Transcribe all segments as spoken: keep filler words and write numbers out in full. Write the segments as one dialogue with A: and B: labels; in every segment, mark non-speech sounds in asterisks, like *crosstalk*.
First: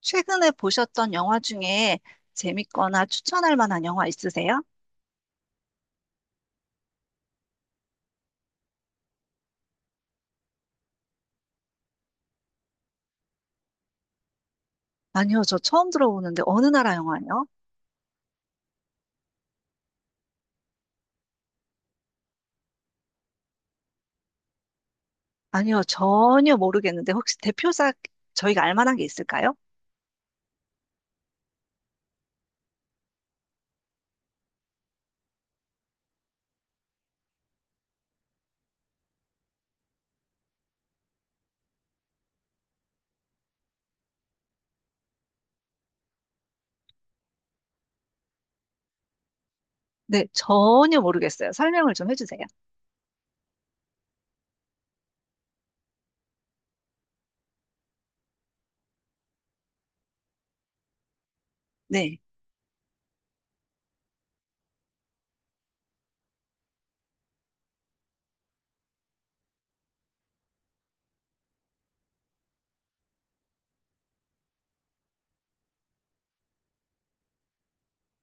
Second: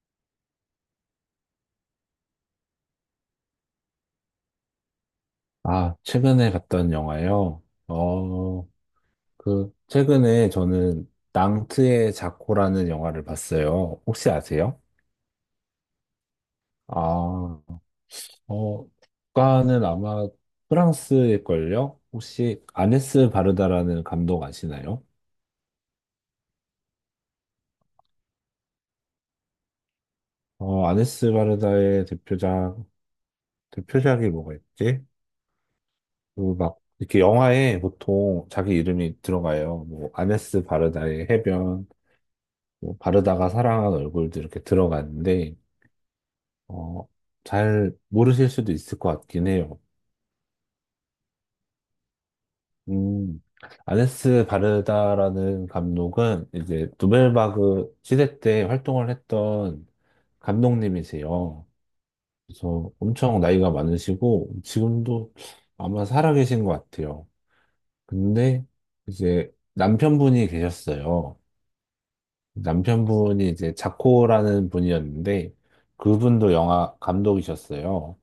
A: 최근에 보셨던 영화 중에 재밌거나 추천할 만한 영화 있으세요?
B: 아, 최근에 봤던 영화요? 어, 그, 최근에 저는 낭트의 자코라는 영화를 봤어요. 혹시 아세요?
A: 아니요, 저 처음 들어보는데 어느 나라 영화예요?
B: 아, 어, 국가는 아마 프랑스일걸요? 혹시 아네스 바르다라는 감독 아시나요?
A: 아니요, 전혀 모르겠는데 혹시 대표작 저희가 알 만한 게 있을까요?
B: 어, 아네스 바르다의 대표작, 대표작이 뭐가 있지? 그 막, 이렇게 영화에 보통 자기 이름이 들어가요. 뭐, 아네스 바르다의 해변, 뭐 바르다가 사랑한 얼굴도 이렇게 들어가는데, 어, 잘 모르실 수도 있을 것 같긴 해요.
A: 네, 전혀 모르겠어요. 설명을 좀 해주세요.
B: 음, 아네스 바르다라는 감독은 이제 누벨바그 시대 때 활동을 했던 감독님이세요.
A: 네.
B: 그래서 엄청 나이가 많으시고 지금도 아마 살아계신 것 같아요. 근데 이제 남편분이 계셨어요. 남편분이 이제 자코라는 분이었는데 그분도 영화 감독이셨어요.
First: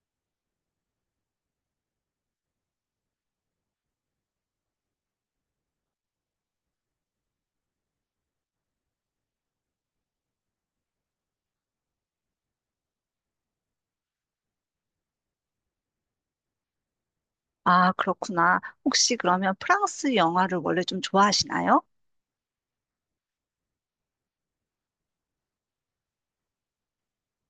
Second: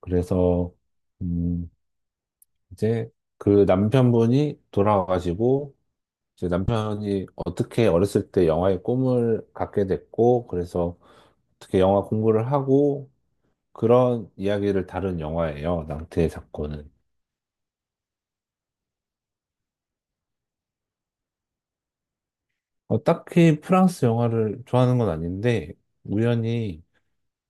B: 그래서 음, 이제 그 남편분이 돌아가시고 이제 남편이 어떻게 어렸을 때 영화의 꿈을 갖게 됐고 그래서 어떻게 영화 공부를 하고 그런 이야기를 다룬 영화예요. 낭태의 사건은.
A: 아, 그렇구나. 혹시 그러면 프랑스 영화를 원래 좀 좋아하시나요?
B: 어, 딱히 프랑스 영화를 좋아하는 건 아닌데 우연히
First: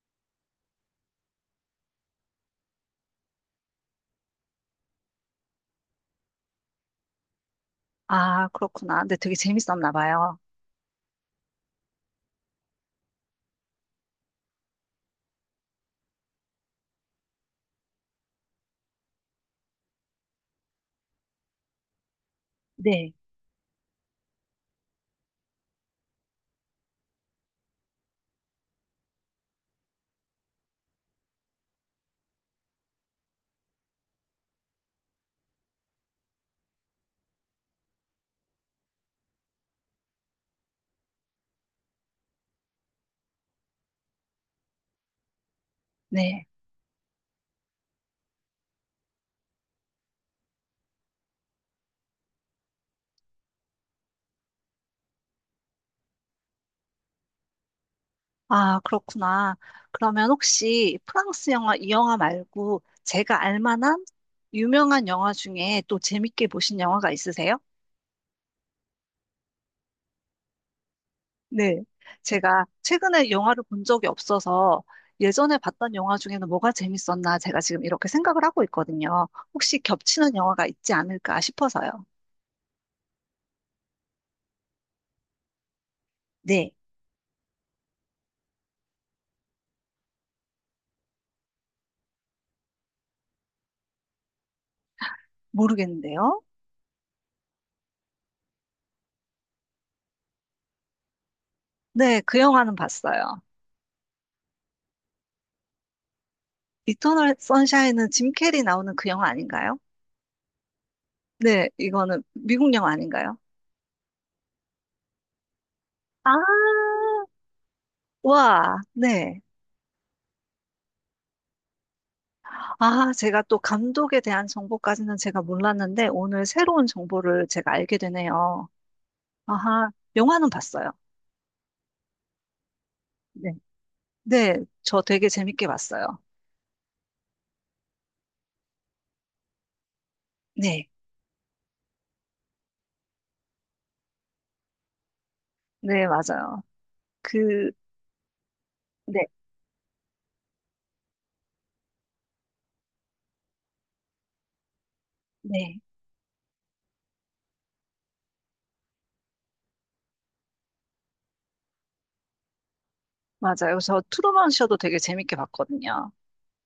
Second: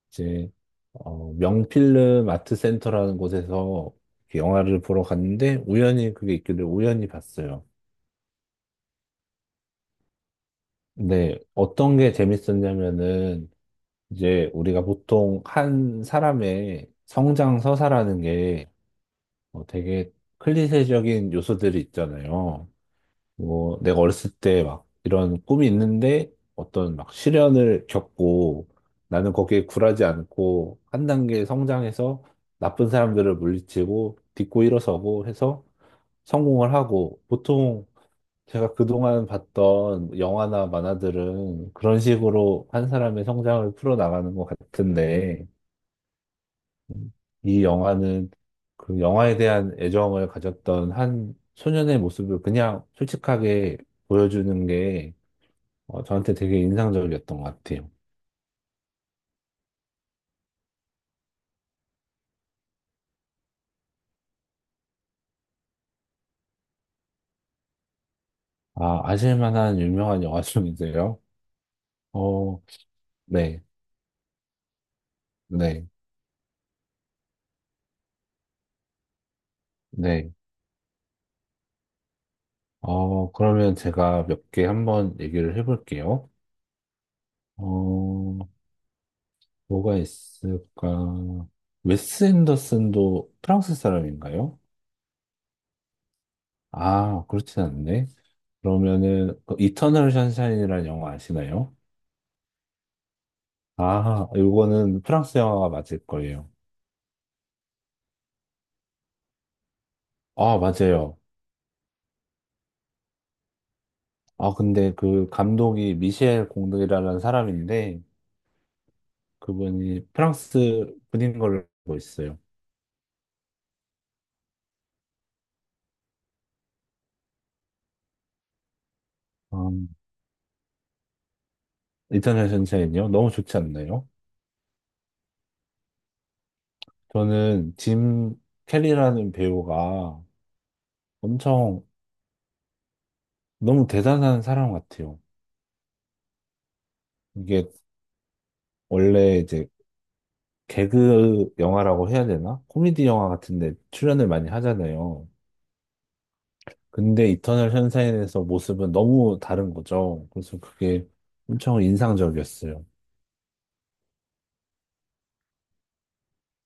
B: 이제 어, 명필름 아트센터라는 곳에서 이렇게 영화를 보러 갔는데 우연히 그게 있길래 우연히 봤어요.
A: 아, 그렇구나. 근데 되게 재밌었나 봐요.
B: 근데 어떤 게 재밌었냐면은 이제 우리가 보통 한 사람의 성장 서사라는 게 어, 되게 클리셰적인 요소들이 있잖아요.
A: 네,
B: 뭐 내가 어렸을 때 막 이런 꿈이 있는데 어떤 막 시련을 겪고 나는 거기에 굴하지 않고 한 단계 성장해서 나쁜 사람들을 물리치고 딛고 일어서고 해서 성공을 하고 보통 제가 그동안 봤던 영화나 만화들은 그런 식으로 한 사람의 성장을 풀어나가는 것 같은데
A: 네.
B: 이 영화는 그 영화에 대한 애정을 가졌던 한 소년의 모습을 그냥 솔직하게 보여주는 게 어, 저한테 되게 인상적이었던 것 같아요.
A: 아, 그렇구나. 그러면 혹시 프랑스 영화 이 영화 말고 제가 알 만한 유명한 영화 중에 또 재밌게 보신 영화가 있으세요?
B: 아, 아실 만한 유명한 영화 중이세요?
A: 네.
B: 어,
A: 제가 최근에 영화를
B: 네,
A: 본 적이 없어서 예전에
B: 네,
A: 봤던 영화 중에는 뭐가 재밌었나 제가 지금 이렇게 생각을 하고 있거든요. 혹시
B: 네.
A: 겹치는 영화가 있지 않을까 싶어서요.
B: 어, 그러면 제가 몇 개 한번 얘기를 해볼게요.
A: 네.
B: 어, 뭐가 있을까? 웨스 앤더슨도 프랑스 사람인가요?
A: 모르겠는데요.
B: 아, 그렇진 않네. 그러면은 그 이터널 션샤인이라는 영화 아시나요?
A: 네, 그 영화는 봤어요.
B: 아, 이거는 프랑스 영화가 맞을 거예요.
A: 이터널 선샤인은 짐 캐리 나오는 그 영화 아닌가요?
B: 아, 맞아요.
A: 네, 이거는 미국 영화 아닌가요?
B: 아, 근데 그 감독이
A: 아,
B: 미셸 공이라는 사람인데
A: 와, 네.
B: 그분이 프랑스 분인 걸로 알고 있어요.
A: 아, 제가 또 감독에 대한 정보까지는 제가 몰랐는데 오늘 새로운 정보를 제가 알게 되네요.
B: 아,
A: 아하, 영화는 봤어요.
B: 이터널 션샤인이요? 너무
A: 네.
B: 좋지 않나요?
A: 네, 저 되게 재밌게 봤어요.
B: 저는 짐 캐리라는 배우가
A: 네.
B: 엄청 너무 대단한 사람 같아요.
A: 네, 맞아요.
B: 이게
A: 그, 네,
B: 원래 이제 개그 영화라고 해야 되나? 코미디 영화 같은데 출연을 많이 하잖아요.
A: 네.
B: 근데 이터널 션샤인에서 모습은 너무 다른 거죠. 그래서 그게 엄청 인상적이었어요.
A: 맞아요. 저 트루먼 쇼도 되게 재밌게 봤거든요.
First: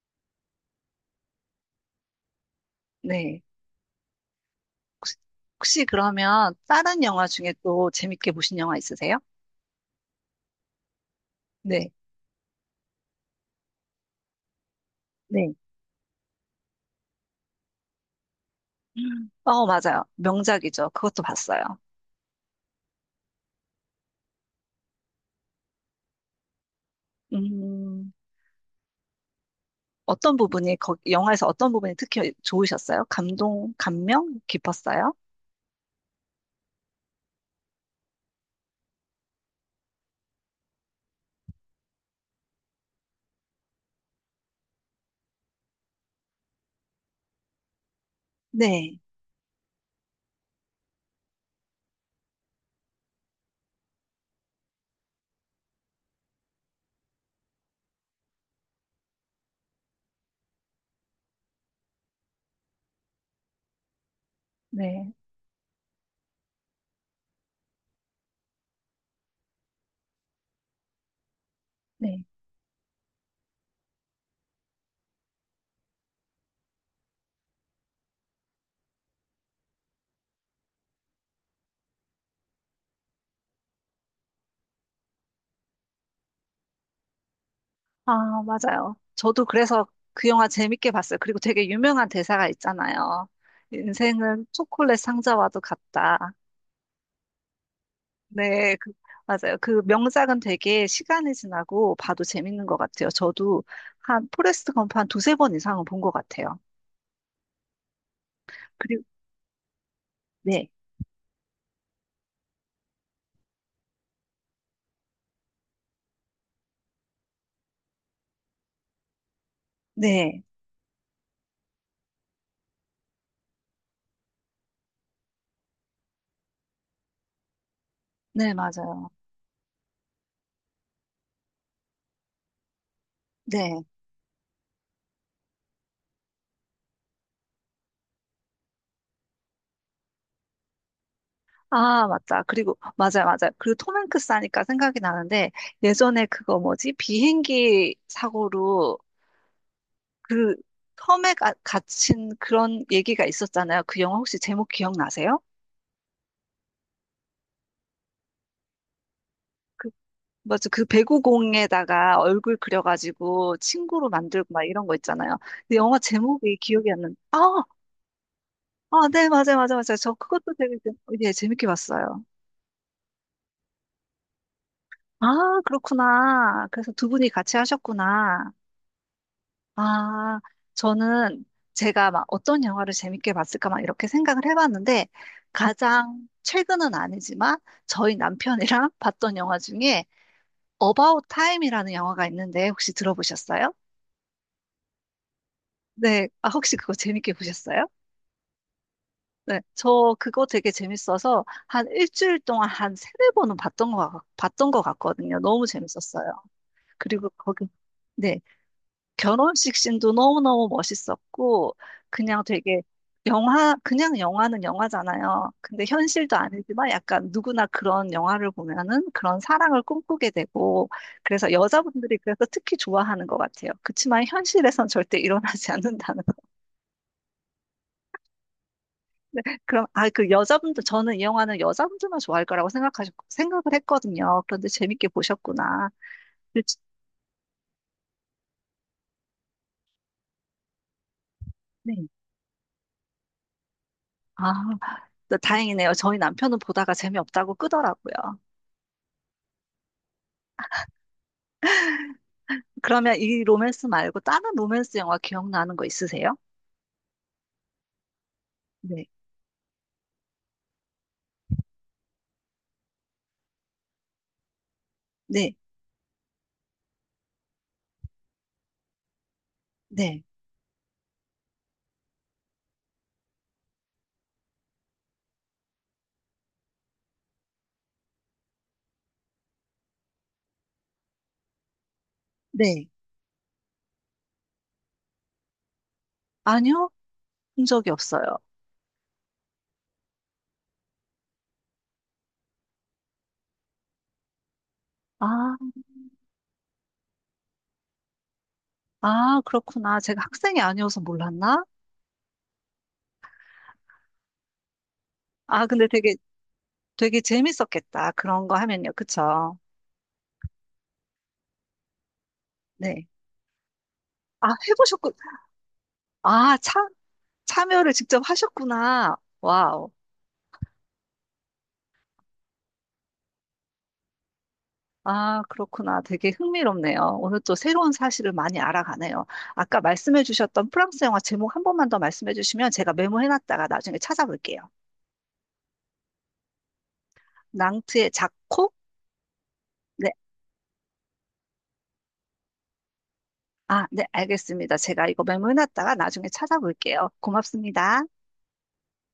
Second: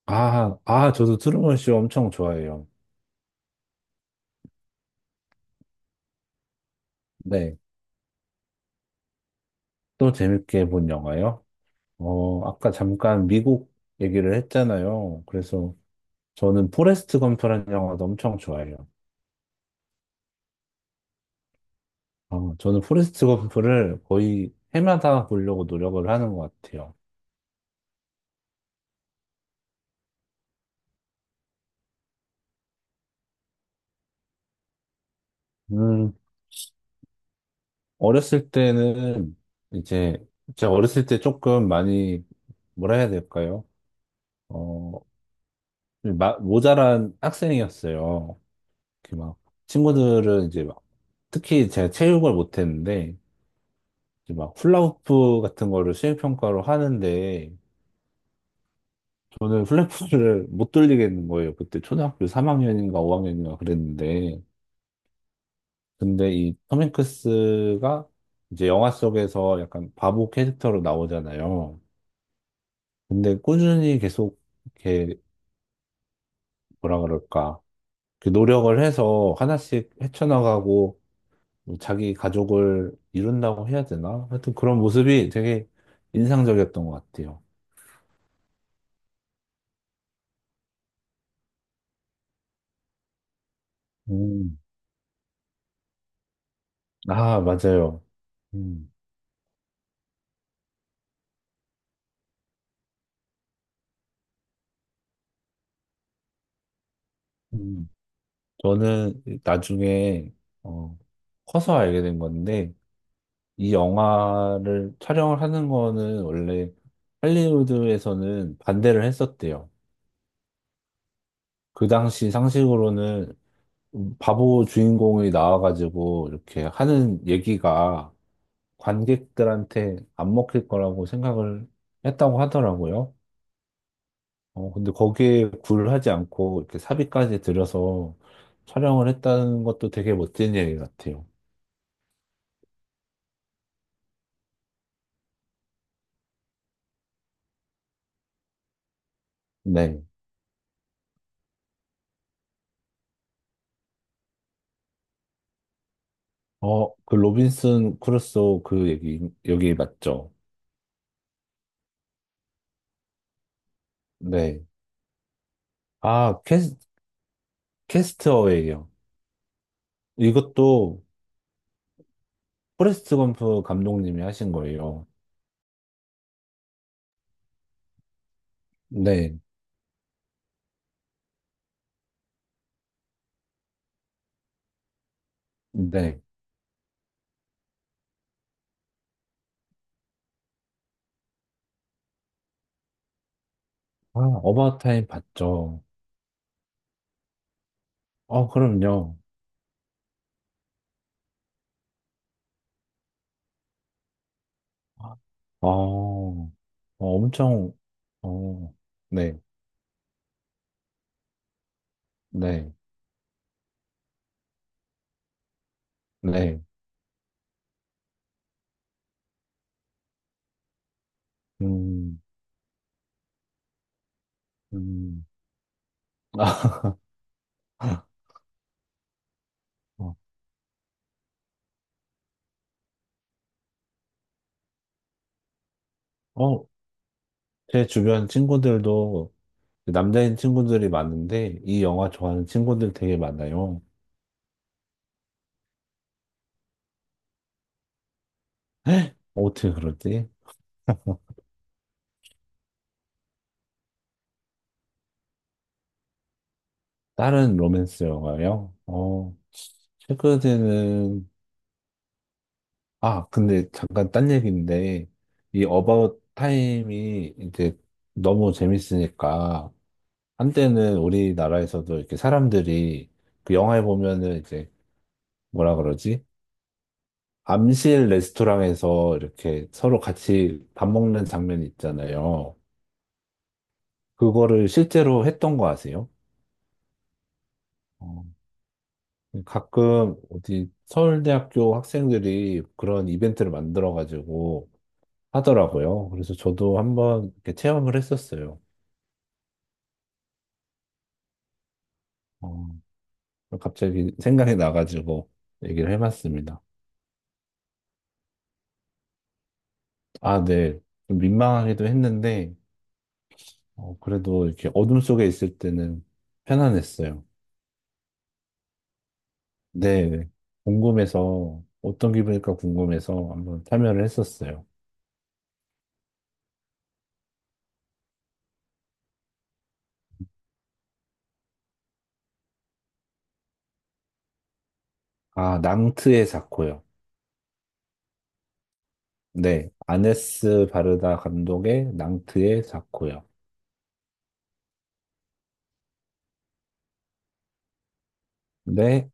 B: 아, 아, 저도 트루먼 쇼 엄청 좋아해요.
A: 네. 혹시, 혹시 그러면 다른 영화 중에
B: 네.
A: 또 재밌게 보신 영화 있으세요?
B: 또 재밌게 본 영화요?
A: 네.
B: 어, 아까 잠깐 미국 얘기를 했잖아요.
A: 네.
B: 그래서 저는 포레스트 검프라는 영화도 엄청 좋아해요.
A: 음. 어, 맞아요. 명작이죠. 그것도 봤어요.
B: 어, 저는 포레스트 검프를 거의 해마다 보려고 노력을 하는 것 같아요.
A: 음. 어떤 부분이, 거, 영화에서 어떤 부분이 특히 좋으셨어요? 감동, 감명 깊었어요?
B: 음, 어렸을 때는 이제 제가 어렸을 때 조금 많이 뭐라 해야 될까요? 어, 마- 모자란 학생이었어요.
A: 네,
B: 이렇게 막 친구들은 이제 막 특히 제가 체육을 못했는데 이제 막 훌라후프 같은 거를 수행평가로 하는데 저는 훌라후프를 못 돌리겠는 거예요. 그때 초등학교 삼 학년인가 오 학년인가 그랬는데
A: 네,
B: 근데 이 톰 행크스가 이제 영화 속에서 약간 바보 캐릭터로 나오잖아요.
A: 네.
B: 근데 꾸준히 계속 이렇게 뭐라 그럴까 이렇게 노력을 해서 하나씩 헤쳐나가고 뭐 자기 가족을 이룬다고 해야 되나? 하여튼 그런 모습이 되게 인상적이었던 것 같아요.
A: 아, 맞아요. 저도 그래서 그 영화 재밌게 봤어요. 그리고 되게 유명한 대사가 있잖아요. 인생은
B: 음.
A: 초콜릿 상자와도 같다.
B: 아, 맞아요.
A: 네, 그,
B: 음.
A: 맞아요. 그 명작은 되게 시간이 지나고 봐도 재밌는 것 같아요. 저도 한 포레스트 검프 한 두세 번 이상은 본 것 같아요.
B: 음.
A: 그리고,
B: 저는 나중에
A: 네,
B: 어, 커서 알게 된 건데 이 영화를 촬영을 하는 거는 원래 할리우드에서는 반대를 했었대요.
A: 네,
B: 그 당시 상식으로는 음, 바보 주인공이 나와가지고 이렇게 하는 얘기가
A: 네, 맞아요.
B: 관객들한테 안 먹힐 거라고 생각을 했다고 하더라고요.
A: 네.
B: 어, 근데 거기에 굴하지 않고 이렇게 사비까지 들여서 촬영을 했다는 것도 되게 멋진 얘기 같아요.
A: 아, 맞다. 그리고, 맞아요, 맞아요. 그리고 톰 행크스 하니까 생각이 나는데, 예전에 그거 뭐지? 비행기 사고로
B: 네.
A: 그 섬에 가, 갇힌 그런 얘기가 있었잖아요. 그 영화 혹시 제목 기억나세요?
B: 어, 그 로빈슨 크루소 그 얘기, 여기
A: 그,
B: 맞죠?
A: 맞아. 그 배구공에다가 얼굴 그려가지고 친구로 만들고 막
B: 네.
A: 이런 거 있잖아요. 근데 영화
B: 아,
A: 제목이
B: 캐스,
A: 기억이 안 나는데, 아,
B: 캐스트어웨이요.
A: 아, 네, 맞아요, 맞아요, 맞아요. 저 그것도 되게, 재-
B: 이것도
A: 예, 재밌게 봤어요.
B: 포레스트 검프 감독님이 하신 거예요.
A: 아, 그렇구나. 그래서 두 분이 같이 하셨구나.
B: 네.
A: 아, 저는 제가 막 어떤 영화를 재밌게 봤을까 막 이렇게 생각을 해봤는데
B: 네.
A: 가장 최근은 아니지만 저희 남편이랑 *laughs* 봤던 영화 중에 About Time이라는 영화가 있는데 혹시 들어보셨어요?
B: 아, 어바웃타임 봤죠.
A: 네, 아, 혹시 그거 재밌게 보셨어요?
B: 어, 그럼요.
A: 네, 저 그거 되게 재밌어서 한 일주일 동안 한 세네 번은 봤던 거, 봤던 것
B: 아,
A: 같거든요. 너무 재밌었어요.
B: 어,
A: 그리고 거기,
B: 엄청,
A: 네.
B: 어, 네,
A: 결혼식 씬도 너무너무 멋있었고, 그냥
B: 네,
A: 되게 영화, 그냥 영화는 영화잖아요. 근데 현실도
B: 네.
A: 아니지만 약간 누구나 그런 영화를 보면은 그런 사랑을 꿈꾸게 되고, 그래서 여자분들이
B: 음,
A: 그래서 특히 좋아하는 것 같아요. 그치만 현실에선 절대
B: 음.
A: 일어나지 *laughs* 않는다는.
B: *laughs*
A: 그럼, 아,
B: 어,
A: 그 여자분들, 저는 이 영화는 여자분들만 좋아할 거라고 생각하셨, 생각을 했거든요. 그런데 재밌게 보셨구나.
B: 어,
A: 그치?
B: 제 주변 친구들도 남자인 친구들이 많은데 이
A: 네.
B: 영화 좋아하는 친구들 되게 많아요.
A: 아, 다행이네요. 저희 남편은 보다가 재미없다고 끄더라고요.
B: *gasps* *laughs* 어떻게 그러지?
A: 그러면 이 로맨스 말고 다른 로맨스 영화 기억나는 거 있으세요?
B: 다른 로맨스 영화요?
A: 네,
B: 어, 최근에는 아, 근데 잠깐 딴 얘기인데,
A: 네,
B: 이 어바웃 타임이 이제 너무 재밌으니까,
A: 네,
B: 한때는 우리나라에서도 이렇게 사람들이 그 영화에 보면은 이제 뭐라 그러지? 암실 레스토랑에서 이렇게 서로 같이 밥 먹는 장면이 있잖아요.
A: 네.
B: 그거를 실제로 했던 거 아세요?
A: 아니요, 본 적이
B: 어,
A: 없어요.
B: 가끔 어디 서울대학교 학생들이 그런 이벤트를 만들어가지고
A: 아,
B: 하더라고요. 그래서 저도 한번 이렇게 체험을 했었어요.
A: 아, 그렇구나. 제가 학생이 아니어서 몰랐나?
B: 어, 갑자기 생각이 나가지고
A: 아, 근데
B: 얘기를
A: 되게,
B: 해봤습니다.
A: 되게 재밌었겠다. 그런 거 하면요. 그쵸?
B: 아, 네. 좀 민망하기도 했는데,
A: 네.
B: 어, 그래도
A: 아,
B: 이렇게 어둠
A: 해보셨군.
B: 속에 있을 때는
A: 아, 참,
B: 편안했어요.
A: 참여를 직접 하셨구나. 와우.
B: 네. 궁금해서, 어떤 기분일까 궁금해서 한번 참여를 했었어요.
A: 아, 그렇구나. 되게 흥미롭네요. 오늘 또 새로운 사실을 많이 알아가네요. 아까 말씀해 주셨던 프랑스 영화 제목 한 번만 더 말씀해 주시면 제가 메모해 놨다가 나중에 찾아볼게요.
B: 아, 낭트의 사코요.
A: 낭트의 자코?
B: 네.
A: 네.
B: 아네스 바르다 감독의 낭트의 사코요.
A: 아, 네, 알겠습니다. 제가 이거 메모해 놨다가 나중에 찾아볼게요. 고맙습니다.
B: 네.